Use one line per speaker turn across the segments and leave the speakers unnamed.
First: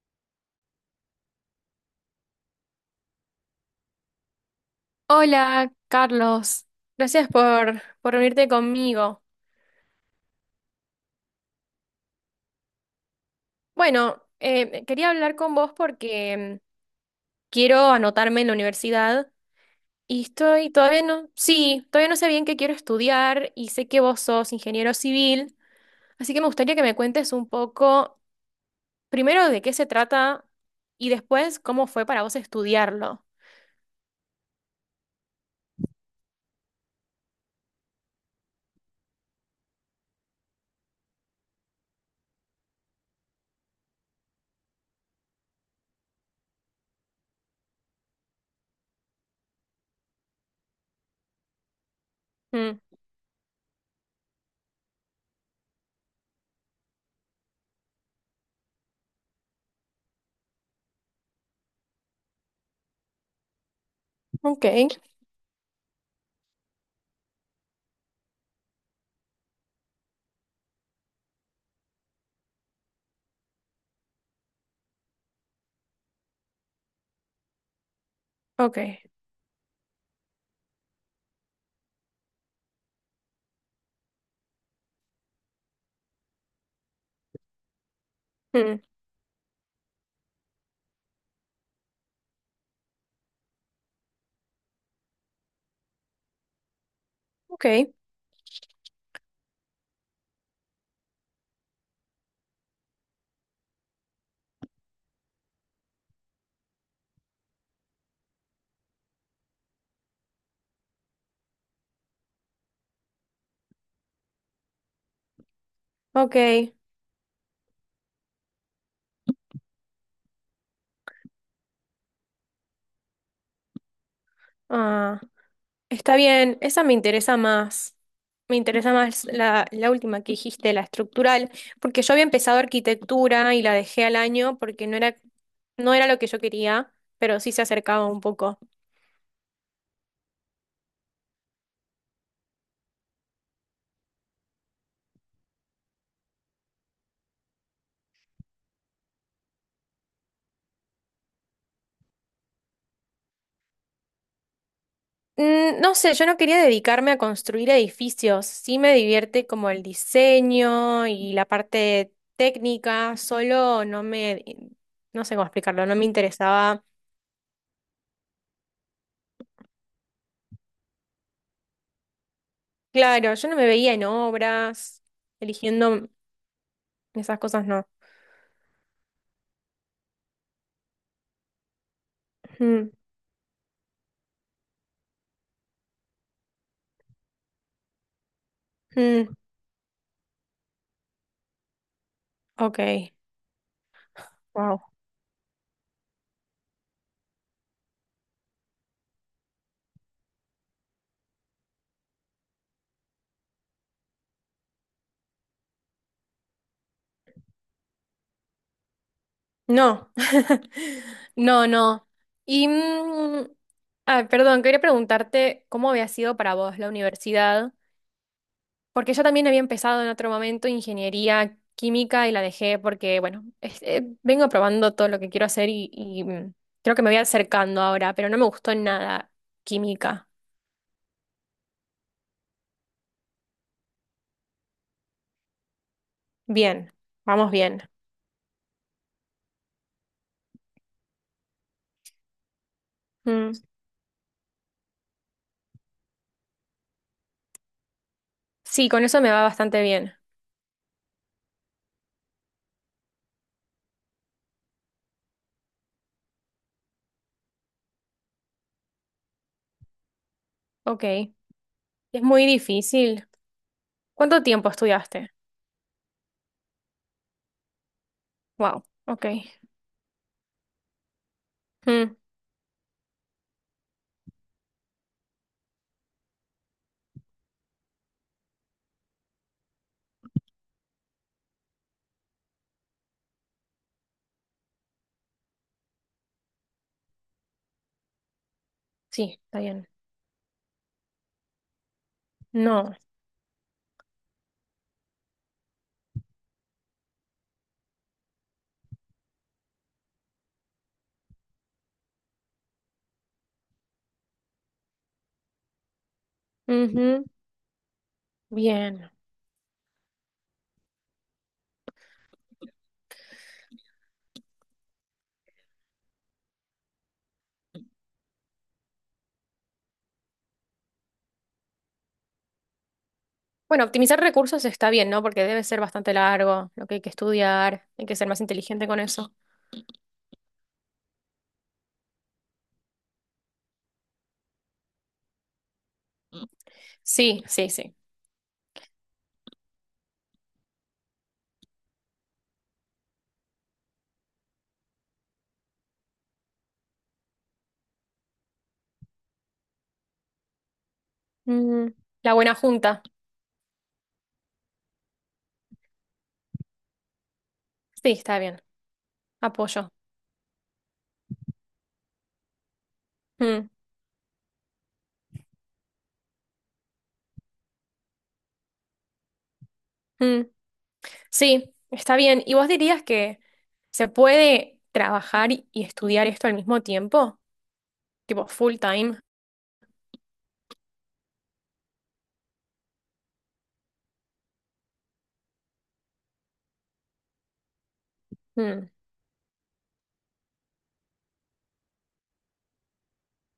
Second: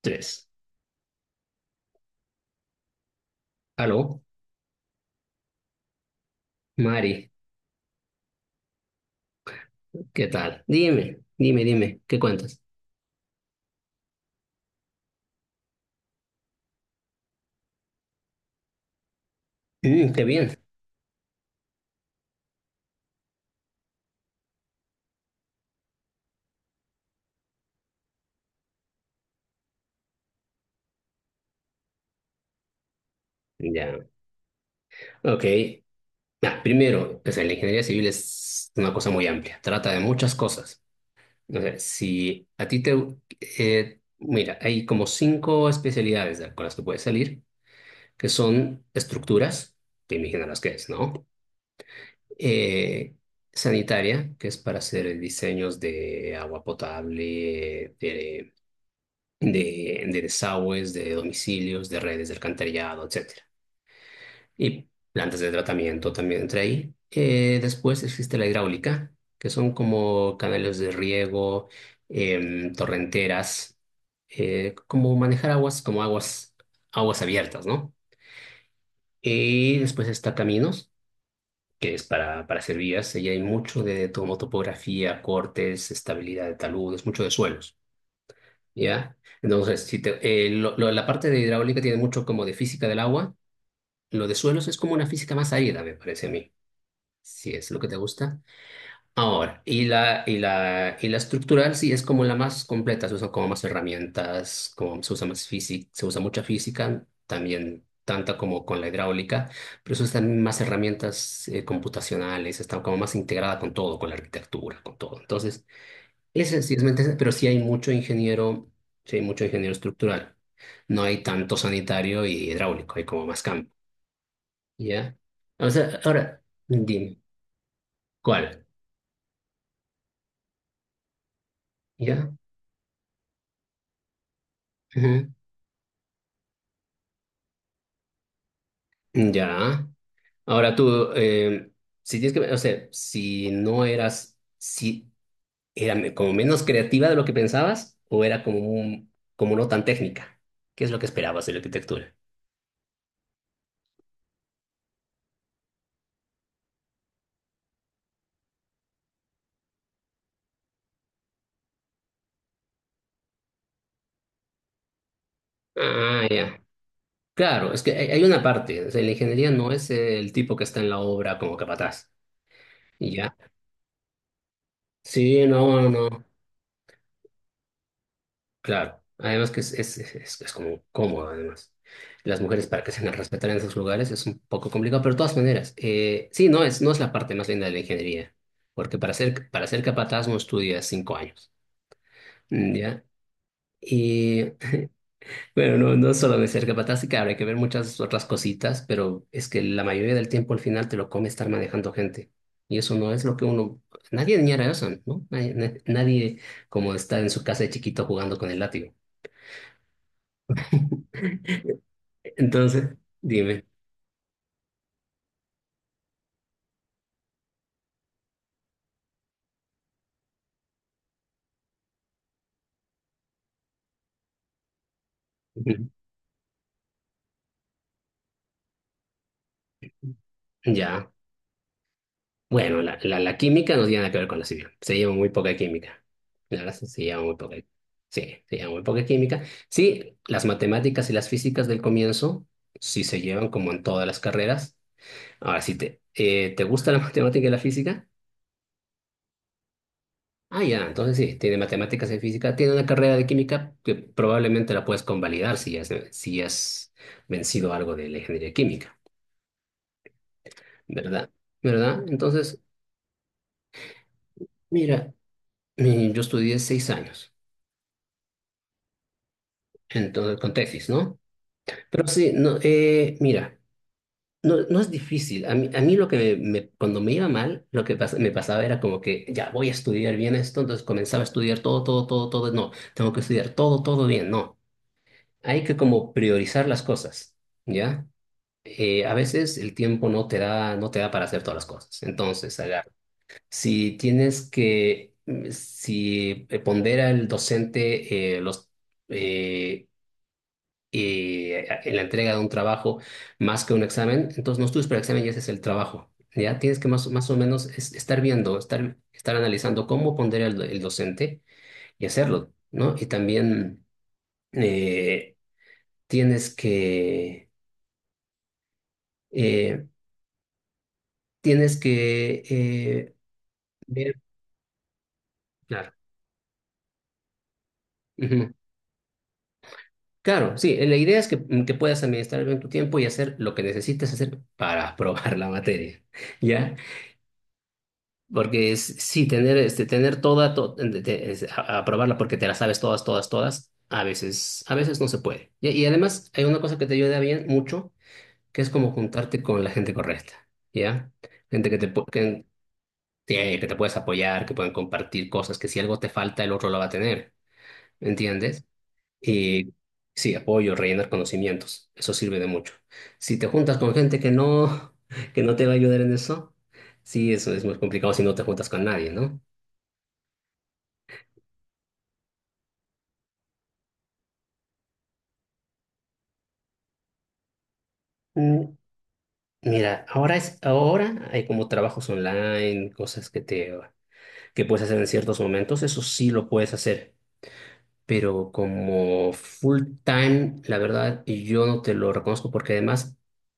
Tres. Aló,
Hola, Carlos. Gracias
Mari,
por reunirte conmigo.
¿qué tal? Dime, ¿qué cuentas?
Bueno, quería hablar con vos porque quiero anotarme en la universidad
Mm,
y
qué bien.
estoy todavía no, sí, todavía no sé bien qué quiero estudiar y sé que vos sos ingeniero civil, así que me gustaría que me cuentes un poco primero de qué se trata y después cómo fue para vos estudiarlo.
Ya, ok. Primero, o sea, la ingeniería civil es una cosa muy amplia, trata de muchas cosas. O sea, si a ti te... mira, hay como cinco especialidades con las que puedes salir, que son estructuras, te imaginarás qué es, ¿no?
Mm,
Eh, sanitaria, que es para hacer diseños de agua potable, de desagües, de domicilios, de redes de alcantarillado, etcétera.
ok,
Y plantas de tratamiento también entra ahí. Después existe la hidráulica, que son como canales de riego, torrenteras, como manejar aguas, aguas abiertas, ¿no?
ok,
Y después está caminos, que es para hacer vías. Y hay mucho de topografía, cortes, estabilidad de taludes, mucho de suelos.
mm,
¿Ya? Entonces, si te- lo- la parte de hidráulica tiene mucho como de física del agua. Lo de suelos es como una física más árida, me parece a mí, si
ok,
es lo que te gusta. Ahora, y la estructural sí es como la más completa, se usan como más herramientas, como se usa más física, se usa mucha física, también tanta como con la hidráulica, pero se usan más herramientas computacionales. Está como más integrada con todo, con la arquitectura, con todo. Entonces,
ok.
ese sí es mente- pero sí hay mucho ingeniero, sí hay mucho ingeniero estructural. No hay tanto sanitario y hidráulico, hay como más campo, ¿ya?
Ah,
O sea,
está
ahora,
bien, esa me
dime,
interesa más. Me
¿cuál?
interesa más la última que dijiste, la estructural, porque yo había
¿Ya?
empezado arquitectura y la dejé al año porque
Ujú.
no era lo que yo quería, pero sí se acercaba un poco.
Ya. Ahora tú, si tienes que, o sea, si no eras, si era como menos creativa de lo que pensabas, o era como un, como no tan técnica, ¿qué es lo que esperabas de la arquitectura?
Mm, no sé, yo no quería dedicarme a construir edificios. Sí me divierte como el diseño y la parte técnica, solo no sé cómo explicarlo, no me
Ah, ya.
interesaba.
Claro, es que hay una parte, o sea, la ingeniería no es el tipo que está en la obra como capataz, y
Claro,
ya.
yo no me veía en obras,
Sí, no, no,
eligiendo
no,
esas cosas no.
claro. Además que es como cómodo, además. Las mujeres para
Mm.
que se las respeten en esos lugares es un poco complicado, pero de todas maneras, sí, no es la parte más linda de la ingeniería, porque
Mm,
para ser capataz no estudias 5 años, ¿ya?
ok,
Y
wow.
bueno, no, no solo de ser capataz, sí que habrá que ver muchas otras cositas, pero es que la mayoría del tiempo al final te lo come estar manejando gente. Y eso no es lo que uno... Nadie añora eso, ¿no? Nadie, nadie como está en su casa de chiquito jugando con el látigo.
No, no, no. Y,
Entonces, dime.
perdón, quería preguntarte cómo había sido para vos la universidad, porque yo también había empezado en otro momento ingeniería química y la dejé porque, bueno, vengo probando todo lo que quiero hacer
Ujú.
y creo que me voy acercando ahora, pero no me gustó nada química.
Ya. Bueno, la química no tiene nada que ver con la civil. Se lleva muy poca química. La verdad,
Bien,
se lleva muy
vamos
poca.
bien.
Sí, se lleva muy poca química. Sí, las matemáticas y las físicas del comienzo sí se llevan
Mm,
como en todas las carreras. Ahora, si te, ¿te gusta la matemática y la física?
sí, con eso me va bastante bien.
Ah, ya, entonces sí, tiene matemáticas y física, tiene una carrera de química que probablemente la puedes convalidar si has vencido algo de la ingeniería química, ¿verdad?
Ok.
¿Verdad?
Es muy
Entonces,
difícil. ¿Cuánto tiempo
mira,
estudiaste?
yo estudié 6 años,
Wow, ok.
entonces con tesis, ¿no? Pero
Mm,
sí, no, mira, no, no es difícil. A mí lo que me, cuando me iba mal, lo que me pasaba era como que ya voy a estudiar bien esto, entonces comenzaba a estudiar todo, no, tengo que estudiar todo, todo bien, no. Hay que como priorizar las cosas, ¿ya? A
sí,
veces
está
el
bien.
tiempo no te da, no te da para hacer todas las cosas. Entonces, agarra.
No.
Si tienes que, si pondera el docente eh, en la entrega de un trabajo más que un examen, entonces no estudies para el examen y ese es el trabajo. Ya tienes que
Ujú,
más o menos estar viendo,
bien.
estar analizando cómo pondera el docente y hacerlo, ¿no? Y también eh, tienes que eh, tienes que eh,
Bueno,
ver,
optimizar recursos está bien, ¿no? Porque debe ser
claro.
bastante largo, lo que hay que estudiar, hay que ser más
Ujú.
inteligente con eso.
Claro, sí, la idea es que, que puedas administrar bien tu tiempo y hacer lo que necesites hacer para aprobar la materia, ¿ya?
Sí, sí, sí.
Porque es, sí, tener, este, tener toda, aprobarla porque te la sabes todas, a veces no se puede. Y además hay una cosa que te ayuda bien mucho, que es como juntarte con la gente correcta, ¿ya? Gente que
Mm, la buena junta.
sí, que te puedes apoyar, que pueden compartir cosas, que si algo te falta, el otro lo va a tener.
Sí, está bien.
¿Entiendes? Y
Apoyo.
sí, apoyo, rellenar conocimientos, eso sirve de mucho. Si te
Mm,
juntas con gente que no, que no te va a ayudar en eso, sí, eso es muy complicado si no te juntas con nadie, ¿no?
mm. Sí, está bien. ¿Y vos dirías que se puede trabajar y estudiar esto al mismo tiempo? Tipo
Mm,
full time.
mira, ahora hay como trabajos online, cosas que te, que puedes hacer en ciertos momentos, eso sí lo puedes hacer, pero
Mm,
como full time, la verdad, yo no te lo reconozco porque además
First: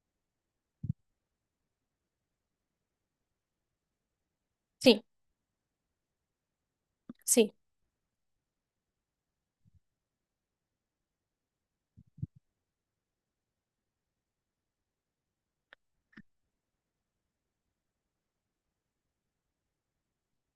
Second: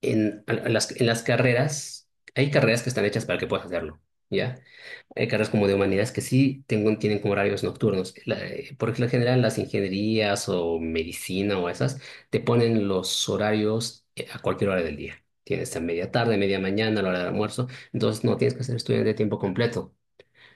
en las carreras, hay carreras que están hechas para que puedas hacerlo, ¿ya?
sí,
Hay carreras como de humanidades que sí tienen como
sí,
horarios nocturnos. Por lo general, las ingenierías o medicina o esas te ponen los horarios a cualquier hora del día. Tienes a media tarde, media mañana, a la hora del almuerzo, entonces no tienes que ser estudiante de tiempo completo.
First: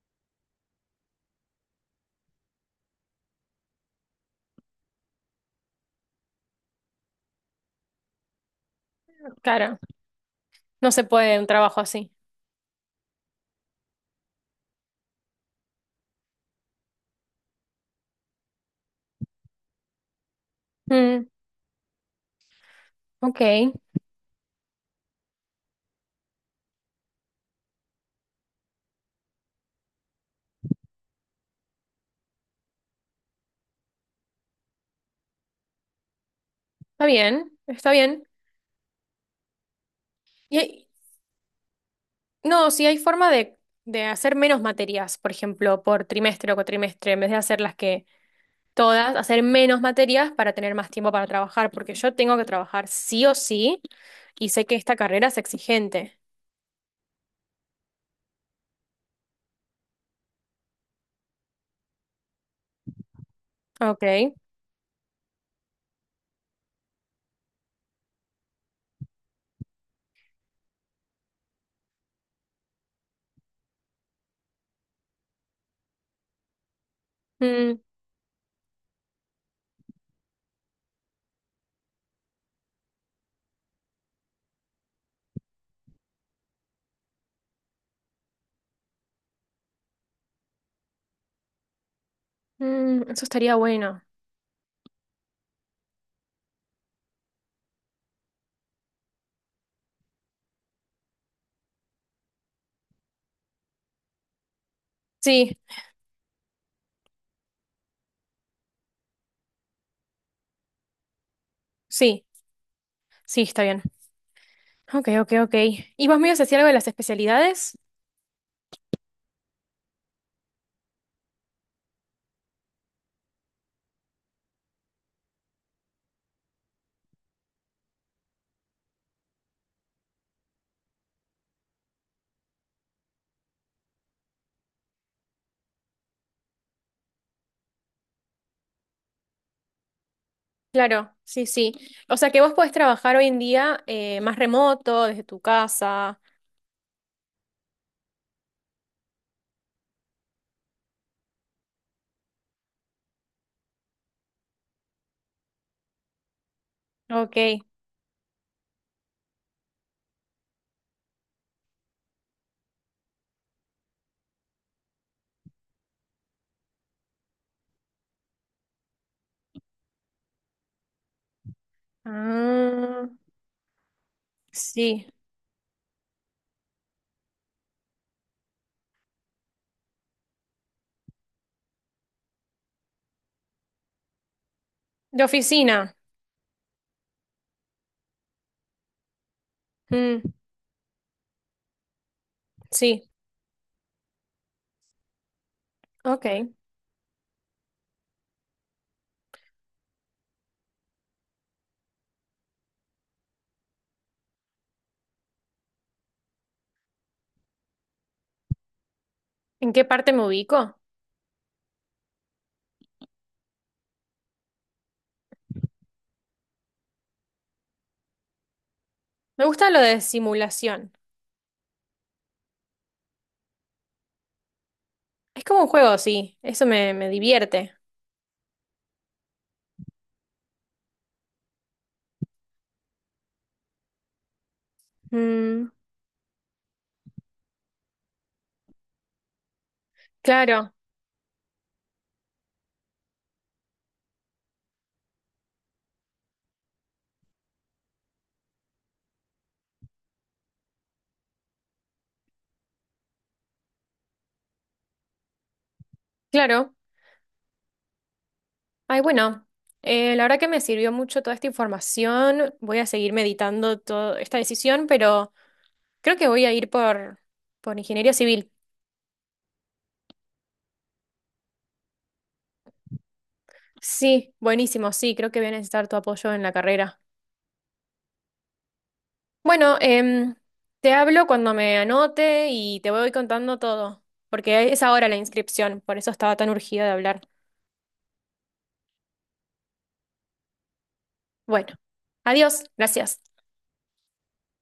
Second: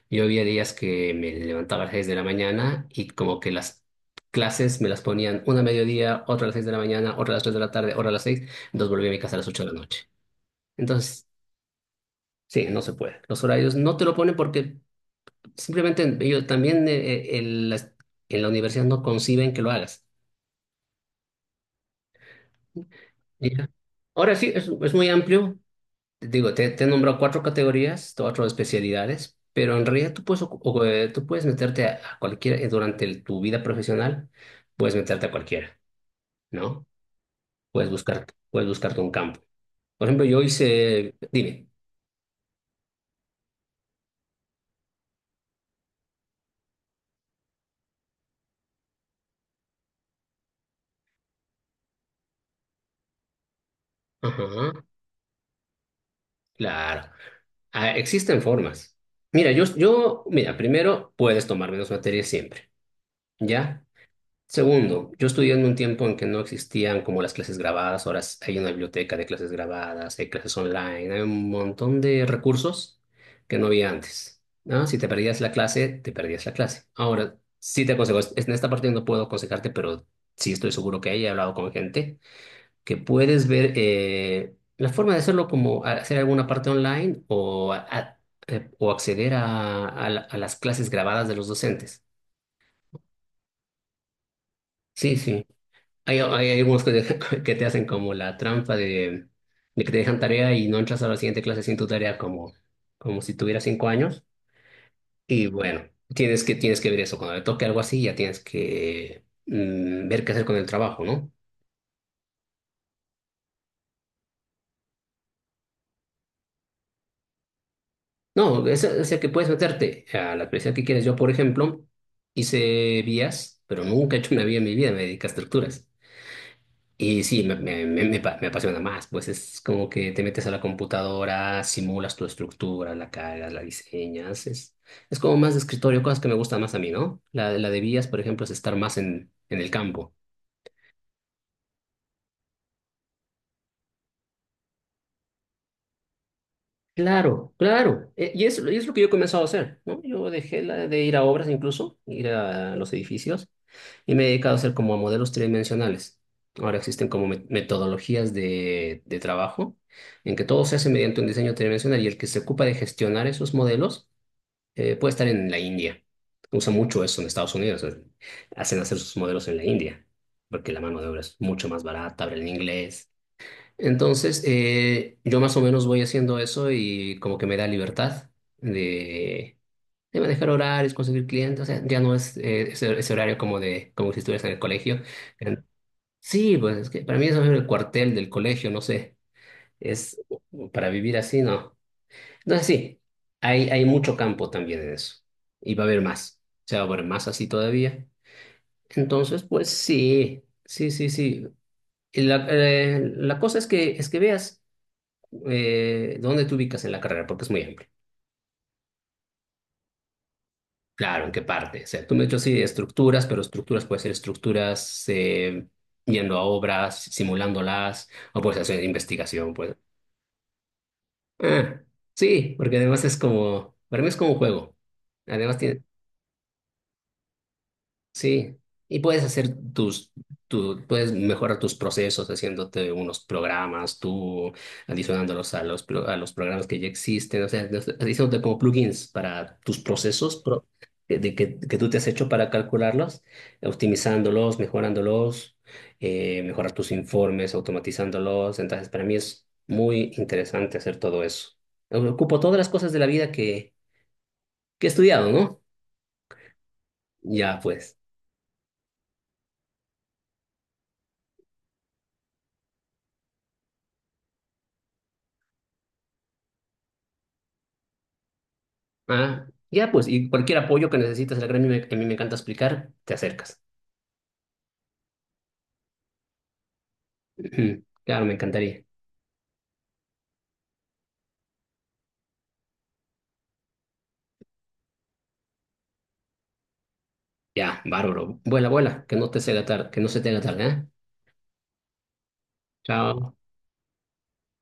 Yo había días que me levantaba a las 6 de la mañana y como que las clases me las ponían una a mediodía, otra a las 6 de la mañana, otra a las 3 de la tarde, otra a las seis, entonces volví a mi casa a las 8 de
claro.
la noche.
No se
Entonces,
puede un trabajo así.
sí, no se puede. Los horarios no te lo ponen porque simplemente ellos también en la universidad no conciben que lo hagas.
Mm, ok,
Ya. Ahora sí, es muy amplio. Digo, te he nombrado 4 categorías, 4 especialidades, pero en realidad tú puedes, tú puedes meterte a cualquiera, durante tu vida profesional, puedes meterte a cualquiera, ¿no?
está bien,
Puedes
está
buscar,
bien.
puedes buscarte un campo. Por ejemplo, yo
Y hay-
hice, dime,
no, si hay forma de hacer menos materias, por ejemplo, por trimestre o cuatrimestre, en vez de hacer las que todas, hacer menos materias para tener más tiempo para trabajar, porque yo tengo que trabajar sí o sí y sé
ajá,
que esta carrera es exigente.
claro. Ah, existen formas. Mira, mira, primero puedes tomar menos materias siempre, ¿ya?
Ok.
Segundo, yo estudié en un tiempo en que no existían como las clases grabadas, ahora hay una biblioteca de clases grabadas, hay clases online, hay un montón de recursos que no había antes. ¿No? Si te perdías la clase, te perdías la clase. Ahora,
Mm,
sí te aconsejo, en esta parte no puedo aconsejarte, pero sí estoy seguro que he hablado con gente que puedes ver la forma de hacerlo como hacer alguna parte online o acceder a las clases grabadas de los docentes.
mm, eso estaría bueno.
Sí, sí. Hay algunos que, te que te hacen como la trampa de que te dejan tarea y no entras a la siguiente clase sin tu tarea como, como si tuvieras 5 años. Y
Sí,
bueno, tienes que ver eso. Cuando te toque algo así, ya tienes que ver qué hacer con el trabajo, ¿no?
sí, sí, está bien. Ok, ok, ok. ¿Y vos me ibas a decir algo de las especialidades?
No, o sea que puedes meterte a la especialidad que quieres. Yo, por ejemplo, hice vías, pero nunca he hecho una vía en mi vida, me dediqué a estructuras. Y sí, me apasiona más, pues es como que te metes a la computadora, simulas tu estructura, la cargas, la diseñas, es como más de escritorio, cosas que me gustan más a mí, ¿no? La de vías, por ejemplo, es estar más en el campo.
Claro, sí, sí. O sea que vos podés trabajar hoy en día más remoto, desde tu casa.
Claro, claro. Y es lo que yo he comenzado a hacer, ¿no? Yo dejé de ir a obras incluso, ir a los edificios, y me he dedicado a hacer como modelos tridimensionales. Ahora existen como
Ok.
metodologías de trabajo en que todo se hace mediante un diseño tridimensional y el que se ocupa de gestionar esos modelos puede estar en la India. Usa mucho eso en Estados Unidos. Hacen hacer sus modelos en la India, porque la mano de obra es mucho más barata, hablan
Ah,
inglés. Entonces,
sí.
yo más o menos voy haciendo eso y como que me da libertad de, de manejar horarios, conseguir clientes. O sea, ya no es ese horario como de como si estuvieras en el colegio.
De
En-
oficina.
sí, pues es que para mí eso es el cuartel del colegio, no sé. Es
Mm,
para vivir así, no. Entonces, sí,
sí.
hay mucho campo también en eso. Y va a haber
Ok.
más.
¿En
O sea, va a haber más así todavía. Entonces, pues sí, sí. Y la cosa es es que veas ¿dónde te ubicas en la carrera? Porque es muy amplio.
qué parte me ubico?
Claro, ¿en qué parte? O sea, tú me has dicho sí de estructuras, pero estructuras puede ser estructuras yendo a obras, simulándolas, o puede ser hacer
Me
investigación,
gusta
pues.
lo de simulación.
Ah, sí, porque además es como, para mí es como un juego.
Es
Además
como un
tiene,
juego, sí. Eso me divierte.
sí, y puedes hacer tus, tu, puedes mejorar tus procesos haciéndote unos programas, tú adicionándolos a
Mm,
a los programas que ya existen, o sea, no haciéndote como plugins para tus procesos
claro,
que tú te has hecho para calcularlos, optimizándolos, mejorándolos, mejorar tus informes, automatizándolos. Entonces, para mí es muy interesante hacer todo eso. Ocupo todas las cosas de la vida que he estudiado, ¿no?
claro.
Ya, pues.
Ay, bueno, la verdad que me sirvió mucho toda esta información. Voy a seguir meditando toda esta decisión, pero creo que voy a ir por ingeniería civil.
Ah, ya, pues, y cualquier apoyo que necesites, el gremio que a mí me encanta explicar, te acercas.
Sí, buenísimo, sí, creo que voy a necesitar tu apoyo en la carrera.
Ujú. Claro, me encantaría.
Bueno, te hablo cuando me anote y te voy contando todo, porque es ahora la inscripción, por eso estaba tan urgida de hablar.
Ya, bárbaro. Vuela, vuela, que no se te haga tarde, ¿eh?
Bueno, adiós, gracias.
Chao.